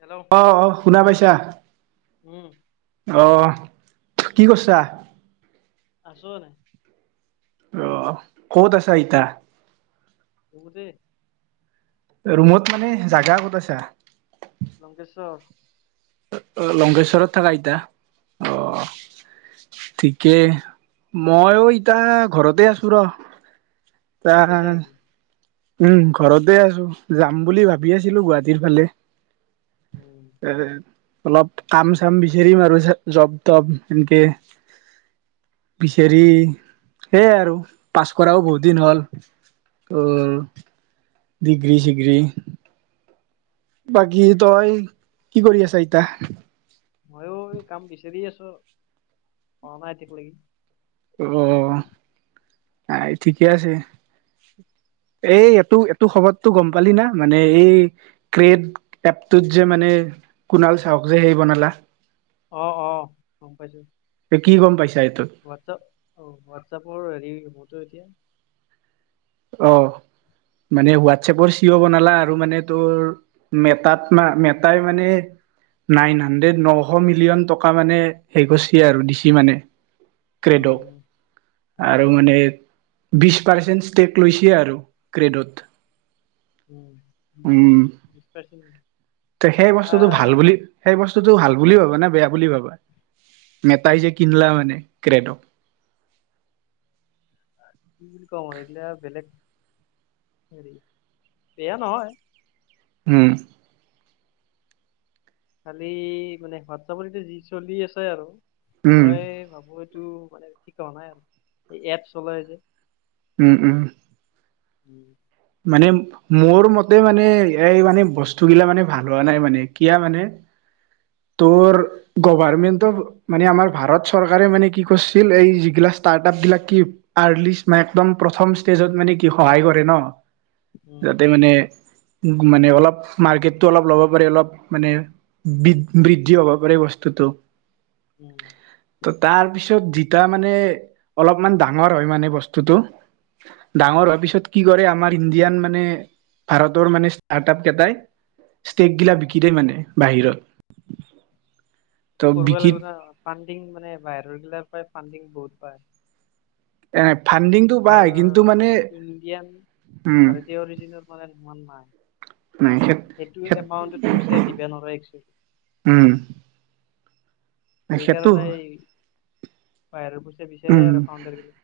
Hello অ', অ শুনা পাইছা, উম আহ কি কৰিছা? আছো এনাই। অ' ক'ত আছা এতিয়া। হ'ব দে। ৰুমত মানে জাগা ক'ত আছা? লংকেশ্বৰ। লংকেশ্বৰত থকা এতিয়া? উম। ঠিকেই মইও এতিয়া ঘৰতে আছো ৰ। তা ঘৰত গৈছা নেকি? উম ঘৰতে আছো, যাম বুলি ভাবি আছিলো গুৱাহাটীৰ ফালে। উম। এ অলপ কাম চাম বিচাৰিম আৰু জব তব এনেকে। পিছে হেৰি উম সেয়াই আৰু পাছ কৰাও বহুত দিন হ'ল। ত ডিগ্ৰী ছিগ্ৰী বাকী তই কি কৰি আছ এতিয়া? ময়ো এই কাম বিচাৰি আছো পোৱা নাই এতিয়া লৈকে। অ '। আই ঠিকে আছে। এই এইটো এইটো খবৰটো গ'ম পালি না। মানে এই ক্ৰট এপটোত যে মানে কুণাল চাওক যে সেই বনালা অ', অ, গ'ম পাইছো। এ কি গ'ম পাইছা এইটো? হোৱাটছআপ অঁ হোৱাটছআপৰ হেৰি মটো এতিয়া অ' মানে হোৱাটছএপৰ চিঅ' বনালা আৰু মানে তোৰ মেটাত মা মেটাই মানে নাইন হাণ্ড্ৰেড নশ মিলিয়ন টকা মানে হেৰি কৰিছে আৰু দিছি মানে উম উম, ক্ৰেড'ক। অ আৰু মানে বিশ পাৰ্চেন্ট ষ্টেক লৈছে আৰু ক্ৰেডত। উম, [unintelligible] ত' সেই বস্তুটো ভাল আহ বুলি সেই বস্তুটো ভাল বুলি ভাবা নে বেয়া বুলি ভাবা মেটাই যে কিনলা মানে কে্ৰডক। কি বুলি কওঁ এইগিলা আৰু বেলেগ হেৰি বেয়া নহয়। হম। খালি মানে হোৱাটছআপত এতিয়া যি চলি আছে আৰু উম মই ভাবো এইটো মানে ঠ হ নাই আৰু স এপ চলাই যে। উওম উওম। উম মানে মোৰ মতে মানে এই মানে বস্তুগিলা মানে ভাল হোৱা নাই মানে কিয় মানে তোৰ গভাৰমেন্ট মানে আমাৰ ভাৰত চৰকাৰে মানে কি কৰিছিল এই যিগিলা ষ্টাৰ্ট আপ গিলাক কি আৰ্লিষ্ট ম একদম প্ৰথম ষ্টেজত মানে কি সহায় কৰে ন! উম যাতে মানে মানে অলপ মাৰ্কেটতটো অলপ ল'ব পাৰি অলপ মানে বি বৃদ্ধি হব পাৰে বস্তুটো। উম। ত' তাৰ পিছত জতা মানে অলপমান ডাঙৰ হয় মানে বস্তুটো ডাঙৰ হোৱাৰ পিছত কি কৰে আমাৰ ইণ্ডিয়ান মানে ভাৰতৰ মানে ষ্টাৰ্ট আপ কেইটাই ষ্টেক গিলা বিকি দেই মানে বাহিৰত। সেইটো ত কৰিব বিকি লাগিব ন ফানণ্ডিং মানে বাহিৰৰ গিলা পৰাই ফানণ্ডিং বহুত পায়। এনে ফাণ্ডিং আমাৰ মানে এইটো ইণ্ডিয়ান উম ভাৰতীয় অৰিজিনৰ মানে ইমান নাই। নাই সেইটো এমাউণ্টত পইচা দিবে নোৱাৰে এক্চেলি। উম। সেইটো সেইকাৰণে বাহিৰৰ গচ বিচাৰে আৰু ফাউণ্ডাৰ গলে।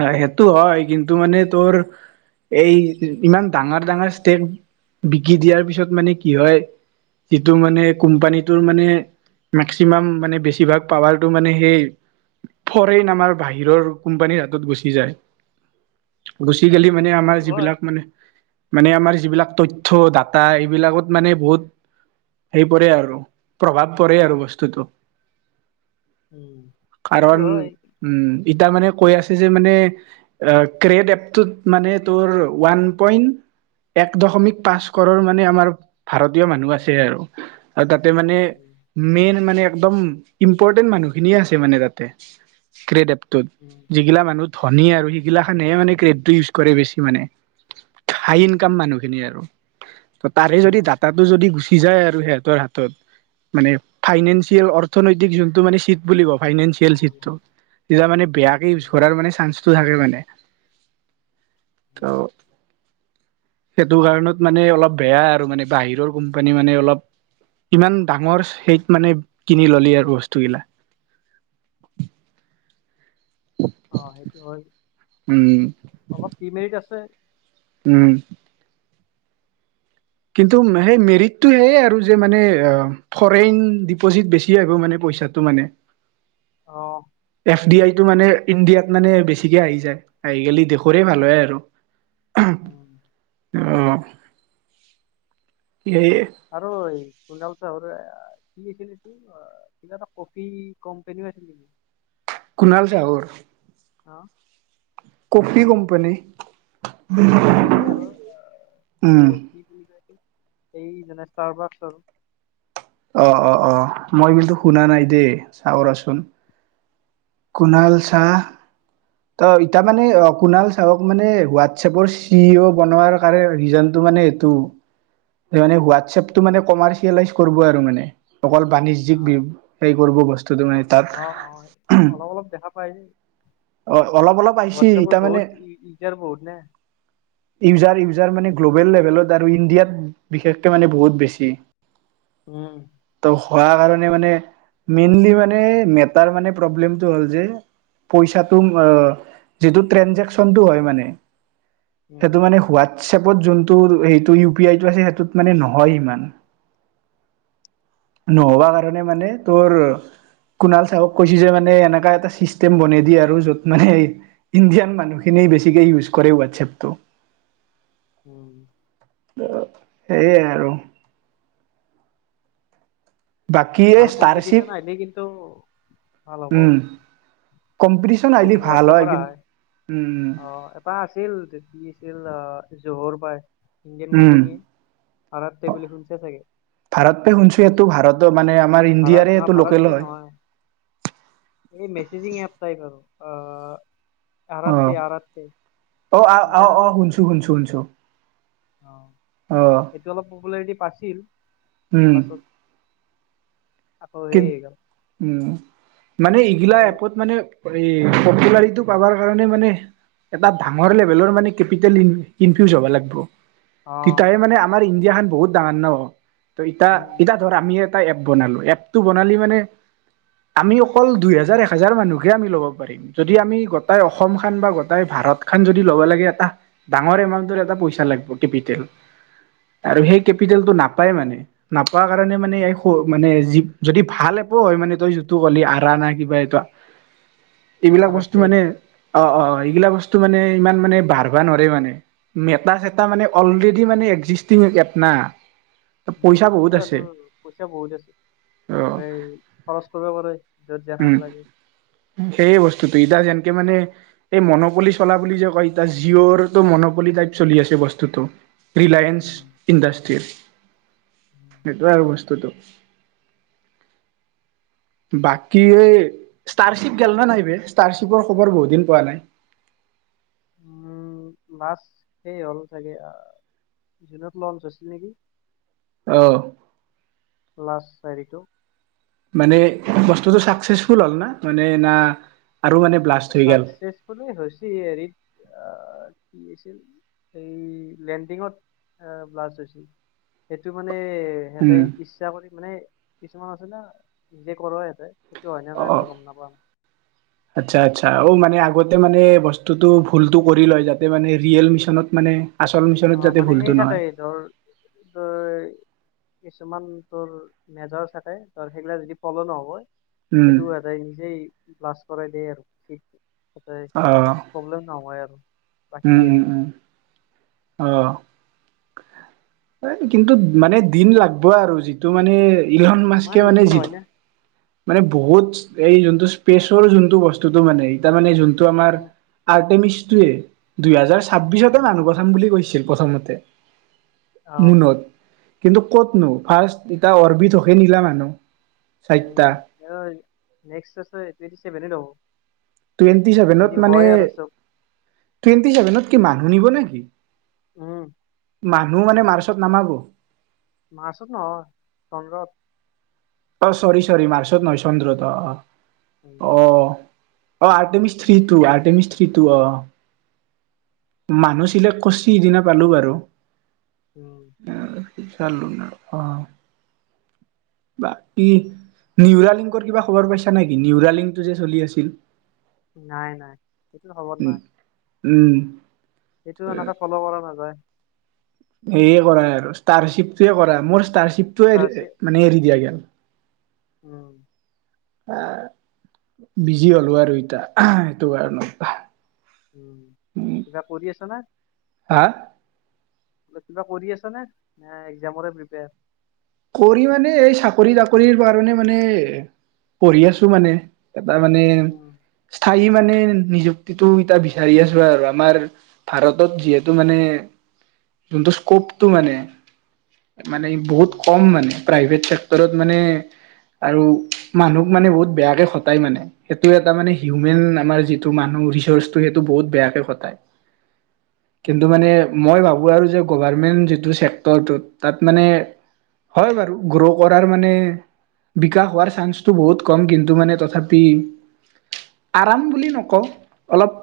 আহ সেইটো হয় কিন্তু মানে তোৰ এই ইমান ডাঙৰ ডাঙৰ ষ্টেক বিকি দিয়াৰ পিছত মানে কি হয় যিটো মানে কোম্পানীটোৰ মানে মেক্সিমাম মানে বেছিভাগ পাৱাৰটো মানে সেই ফৰেইন আমাৰ বাহিৰৰ কোম্পানীৰ গুচি যায় গুচি গেলি মানে সেইটো আমাৰ হয় যিবিলাক মানে মানে আমাৰ যিবিলাক তথ্য ডাটা এইবিলাকত মানে বহুত সেই পৰে আৰু প্ৰভাৱ পৰে আৰু বস্তুটো। উম সেইটো কাৰণ হয় উম, ইতা মানে কৈ আছে মানে ক্ৰেড এপটোত মানে তোৰ ওৱান পইন্ট এক দশমিক পাঁচ কৰৰ মানে আমাৰ ভাৰতীয় মানুহ আছে আৰু। আৰু তাতে মানে উম মেইন মানে একদম ইম্পৰ্টেণ্ট মানুহখিনিয়ে আছে মানে তাতে ক্ৰেড এপটোত। উম যিগিলা মানুহ উম ধনী আৰু সেইগিলাখানহে মানে ক্ৰেডটো ইউজ কৰে বেছি মানে। হাই উম ইনকাম মানুহখিনি আৰু ত তাৰে অ যদি ডাটা যদি গছি যায় আৰু সিহতৰ হাতত মানে ফাইনেঞ্চিয়েল অৰ্থনৈতিক জনাটো চিট বুলি ক ফাইনেিয়েল চিতটো তেতিয়া মানে বেয়াকে ইউছ উম কৰাৰ মানে চানটো থাকে মানে উম অ'। সেইটো কাৰণত মানে অলপ বেয়া আৰু মানে বাহিৰৰ কোম্পানী মানে অলপ ইমান ডাঙৰ সেইত মানে কিনি ললি আৰু বস্তুগিলা। অঁ', সেইটো হয় উম অলপ ডিমেৰিট আছে। উম। কিন্তু সেই মেৰিটটো সেয়ে আৰু যে মানে ফৰেইন ডিপ'জিট বেছিয়ে আহিব মানে পইচাটো। টো মানে, অ, এফ ডি আইটো মানে ইণ্ডিয়াত মানে বেছিকৈ আহি যায়। আহি গেলি দেশোৰে ভাল হয় আৰু। অও, অ, [unintelligible] আৰু [unintelligible] কিবা এটা কফি কোম্পেনীও আছিল নেকি? কুণাল চাহৰ? অ, কফি কোম্পানী? অ মানে সেই আৰু এ উম, কি বুলি [inaudible] এই যেনে ষ্টাৰ [inaudible] অ, অ, অ, মই কিন্তু শুনা নাই দেই চাও ৰচন। কুণাল শাহ ত ইতিয়া মানে অ কুণাল চওক মানে হোৱাটছএপৰ চি অ বনোৱাৰ ৰিজনটো মানে এইটো। মানে হোৱাটছএপটো কি? মানে কমাৰ্চিয়েলাইজ কৰিব আৰু মানে অকল অ বাণিজ্যিক সেই কৰব বস্তু [inaudible] অ, অ, অলপ, অলপ দেখা পাই যে। অ', অলপ অলপ আহিছি হোৱাটছএপৰ ইতা মানে বহুত ইউজাৰ বহুত না। [inaudible] ইউজাৰ ইউজাৰ মানে গ্ল'বেল লেভেলত আৰু ইণ্ডিয়াত বিশেষকে মানে বহুত বেছি। উম, ত হোৱাৰ কাৰণে মানে মেইনলি মানে মেটাৰ মানে প্ৰব্লেমটো হ'ল যে, পইচাটো অ, যিটো ট্ৰেনজেকচনটো হয় মানে সেইটো উম মানে হোৱাত হোৱাটচএপত যোনটো সটো ইউ পি আইটো আছে সেইটোত মানে নহয় ইমান। নহবা কাৰণে মানে তোৰ, কুণাল চাহক কৈছো যে মানে এনেকা এটা চিষ্টেম বনাই দিয়ে আৰু য'ত মানে ইণ্ডিয়ান মানুহখিনিয়েই বেছিকৈ ইউজ কৰে হোৱাটছএপটো। উম, ত'সেয়াই আৰু, বাকি এই ভাল কম্পিটিচন ষ্টাৰচিপ আহিলে কিন্তু ভাল হ'ব [unintelligible] ন যদি আহিলি ভাল হয় হোৱাটছএপৰ আহে [inaudible] অ, এপাৰ আছিল কি আছিল জহৰ বা ইণ্ডিয়ান উম কোম্পানীয়ে, [inaudible] বুলি শুনিছে চাগে? ভাৰত পে শুনিছোঁ এইটো ভাৰতৰ মানে আমাৰ ভাৰত ইণ্ডিয়াৰে নহয় এইটো লোকেল ভাৰতে নহয় হয়। এই মেচজিং এপ টাইপ আৰু আ, [inaudible] অ, অ, অ, অ, তই শুনিছোঁ, শুনিছোঁ, শুনিছোঁ, অ, এইটো অলপ পপুলাৰিটি পাইছিল উম পাছত আকৌ হেৰি কিন্ত হৈ গ'ল উম মানে এইগিলা এপত মানে, এই পপুলাৰীটো পাবাৰ কাৰণে মানে এটা ডাঙৰ লেভেলৰ মানে কেপিটেল ইনফিউজ হব লাগিব। অ', তেতিয়াহ মানে আমাৰ ইণ্ডিয়া খান বহুত ডাঙাৰ ন ইতা উম, ইতা ৰ আমি এটা এপ বনালোঁ এপটো বনালি মানে, আমি অকল দুইহেজাৰ এ হেজাৰ মানুহে আমি ল'ব পাৰিম। যদি আমি গোটাই অসম খান বা গোটাই ভাৰত খান যদি ল'ব লাগে এটা ডাঙৰ এমাউণ্টৰ এটা পইচা লাগিব কেপিটেল। আৰু উম, সেই কেপিটেলটো নাপায় মানে নাপোৱা কাৰণে মানে উম, মানে যদি ভাল এপো হয় মানে তই যিটো ক'লি আৰা না কিবা এইটো এইবিলাক বস্তু আৰতে মানে অ অ এইবিলাক বস্তু মানে ইমান মানে বাৰবা নৰে মানে মেটা চেটা এটা মানে অলৰেডি মানে একজিষ্টিং এপ না উম, পইচা বহুত আৰু এইটো আছে পইচা বহুত আছে অ তাতে খৰচ কৰিব পৰা যত জনা উম লাগে সেইয়ে বস্তুটো ইদা যেনকে মানে এই মন'পলি চলা বুলি যে কয়তিা জিঅ'ৰ তটো মন'পলি টাইপ চলি আছে বস্তুতটো ৰিলায়ন্স উম, ইণ্ডষ্ট্ৰি উম, এইটো আৰু বস্তুটো বাকী ষ্টাৰশ্বিপ গাল নে নাই ব ষ্টাৰশ্বিপৰ খবৰ বহুত দিন পোৱা নাই লাষ্ট সেই হ'ল চাগে জুনত লঞ্চ আছিল নেকি অ ল্লাছ চাৰিটো মানে বস্তুতটো চাকচেচফুল হ'ল না মানে ন আৰু মানে ব্লাষ্ট হৈ গ'ল চাকচেচফুলেই হৈছে হেৰিত কি আছিল এই লেণ্ডিঙত আহ ব্লাষ্ট হৈছিল সেইটো মানে সিহঁতে উম ইচ্ছা কৰি মানে কিছুমান আছে না নিজে কৰ সিহতে সেইটো হয়নেে অ নাই অ মই গম নাপাম [inaudible] আচ্ছা আচ্ছা অ মানে আগতে মানে বস্তুটো ভুলতটো কৰি লয় যাতে মানে ৰিয়েল মিচনত মানে আচল অ মিছনত যাতে মানে ভুলটো সেই থাকে নহয় ধৰ তৰ কিছুমান তোৰ মেজাৰছ থাকে ত সেইগিলা যদি ফ'ল' নহ'ব উম সেইটো সিহঁতে নিজেই ব্লাছ কৰাই দিয়ে আৰু সতে অঁ প্ৰব্লেম নহয় আৰু বাকী উম হেৰি উম উম অহ এ কিন্তু মানে দিন লাগবই আৰু যিটো মানে ইলন এই মাছকে ইমান মানে ইজি যি নহয় না মানে বহুত এই যোনটো স্পেচৰ যোনটো বস্তুটো মানে তাৰ মানে যোনটো আমাৰ উম আৰ্টেমিচটোৱে দুহেজাৰ ছাব্বিশতে উম মানুহ পঠাম বুলি কৈছিল প্ৰথমতে আহ জুনত কিন্তু কতনো ফাৰ্ষ্ট ইটা অৰবিধ হকে নিলা মানুহ চাৰিটা উন নেক্সট চভেলে ন টুৱেণ্টি চেভেনত মানে চব টুৱেন্টি চেভেনত কি মানুহ নিব নেকি উম মানুহ মানে মাৰ্চত নামাবো মাৰ্চত নহয় চন্দ্ৰত অ চৰি চৰি মাৰ্চত নহয় চন্দ্ৰত উম অ অ অ Artemis three two Artemis three two অ মানুহ চিলেক্ট কৰিছে সিদিনা পালো বাৰু উম চালন অ বাকী নিউৰালিংকৰ কিবা খবৰ পাইছা নেকি নিউৰালিংকটো যে চলি আছিল নাই নাই সেইটো খবৰ উম। নাই উম এইটো এনেকে ফল পৰা নাযায় সেয়ে কৰা আৰু ষ্টাৰশ্বিপটোৱে কৰা মোৰ ষ্টাৰশ্বিপটোোৱে তাৰপিছত মানে এৰি দিয়া গল উম এ বিজি হলো আৰু ইতা সেইটো কাৰণত উম কিবা কৰি আছ না হা কিবা কৰি আছ নে ন একজামৰে প্ৰিপেয়াৰ কৰি মানে এই চাকৰি তাকৰিৰ কাৰণে মানে পঢ়ি আছো মানে এটা মানে উম স্থায়ী মানে নিযুক্তিটো এতিয়া বিচাৰি আছো আৰু আমাৰ ভাৰতত যিহেতু মানে যোনটো স্ক'পটো মানে মানে বহুত উম কম মানে প্ৰাইভেট চেক্টৰত মানে আৰু মানুহক মানে বহুত বেয়াকে খটায় মানে। সেইটো এটা মানে হিউমেন আমাৰ যিটো মানুহ ৰিচৰ্চটো সেইটো বহুত বেয়াকে খতাই। কিন্তু উম মানে মই ভাবোঁ আৰু যে গভাৰমেণ্ট যিটো ছেক্টৰটোত তাত মানে হয় বাৰু গ্ৰ' কৰাৰ মানে বিকাশ হোৱাৰ চান্সটো বহুত কম কিন্তু মানে তথাপি আৰাম বুলি নকওঁ। অলপ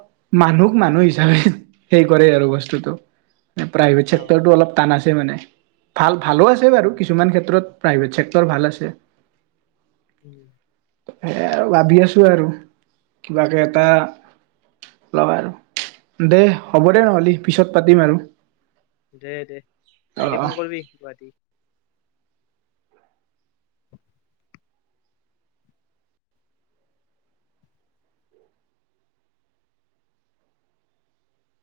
মানুহক মানুহ হিচাপে হেই কৰে আৰু বস্তুতটো। প্ৰাইভেট অ চেক্টৰটো অলপ টান আছে মানে ভাল ভালো আছে বাৰু। উম কিছুমান ক্ষেত্ৰত প্ৰাইভেট চেক্টৰ ভাল আছে। উম। সে আৰু ভাবি আছো আৰু কিবাকে এটা ল'ব আৰু দে হ'ব দে নহ'লে পিছত পাতিম আৰু। দে দে অ' আহিলি অ' ফোন কৰিবি গুৱাহাটী। [inaudible]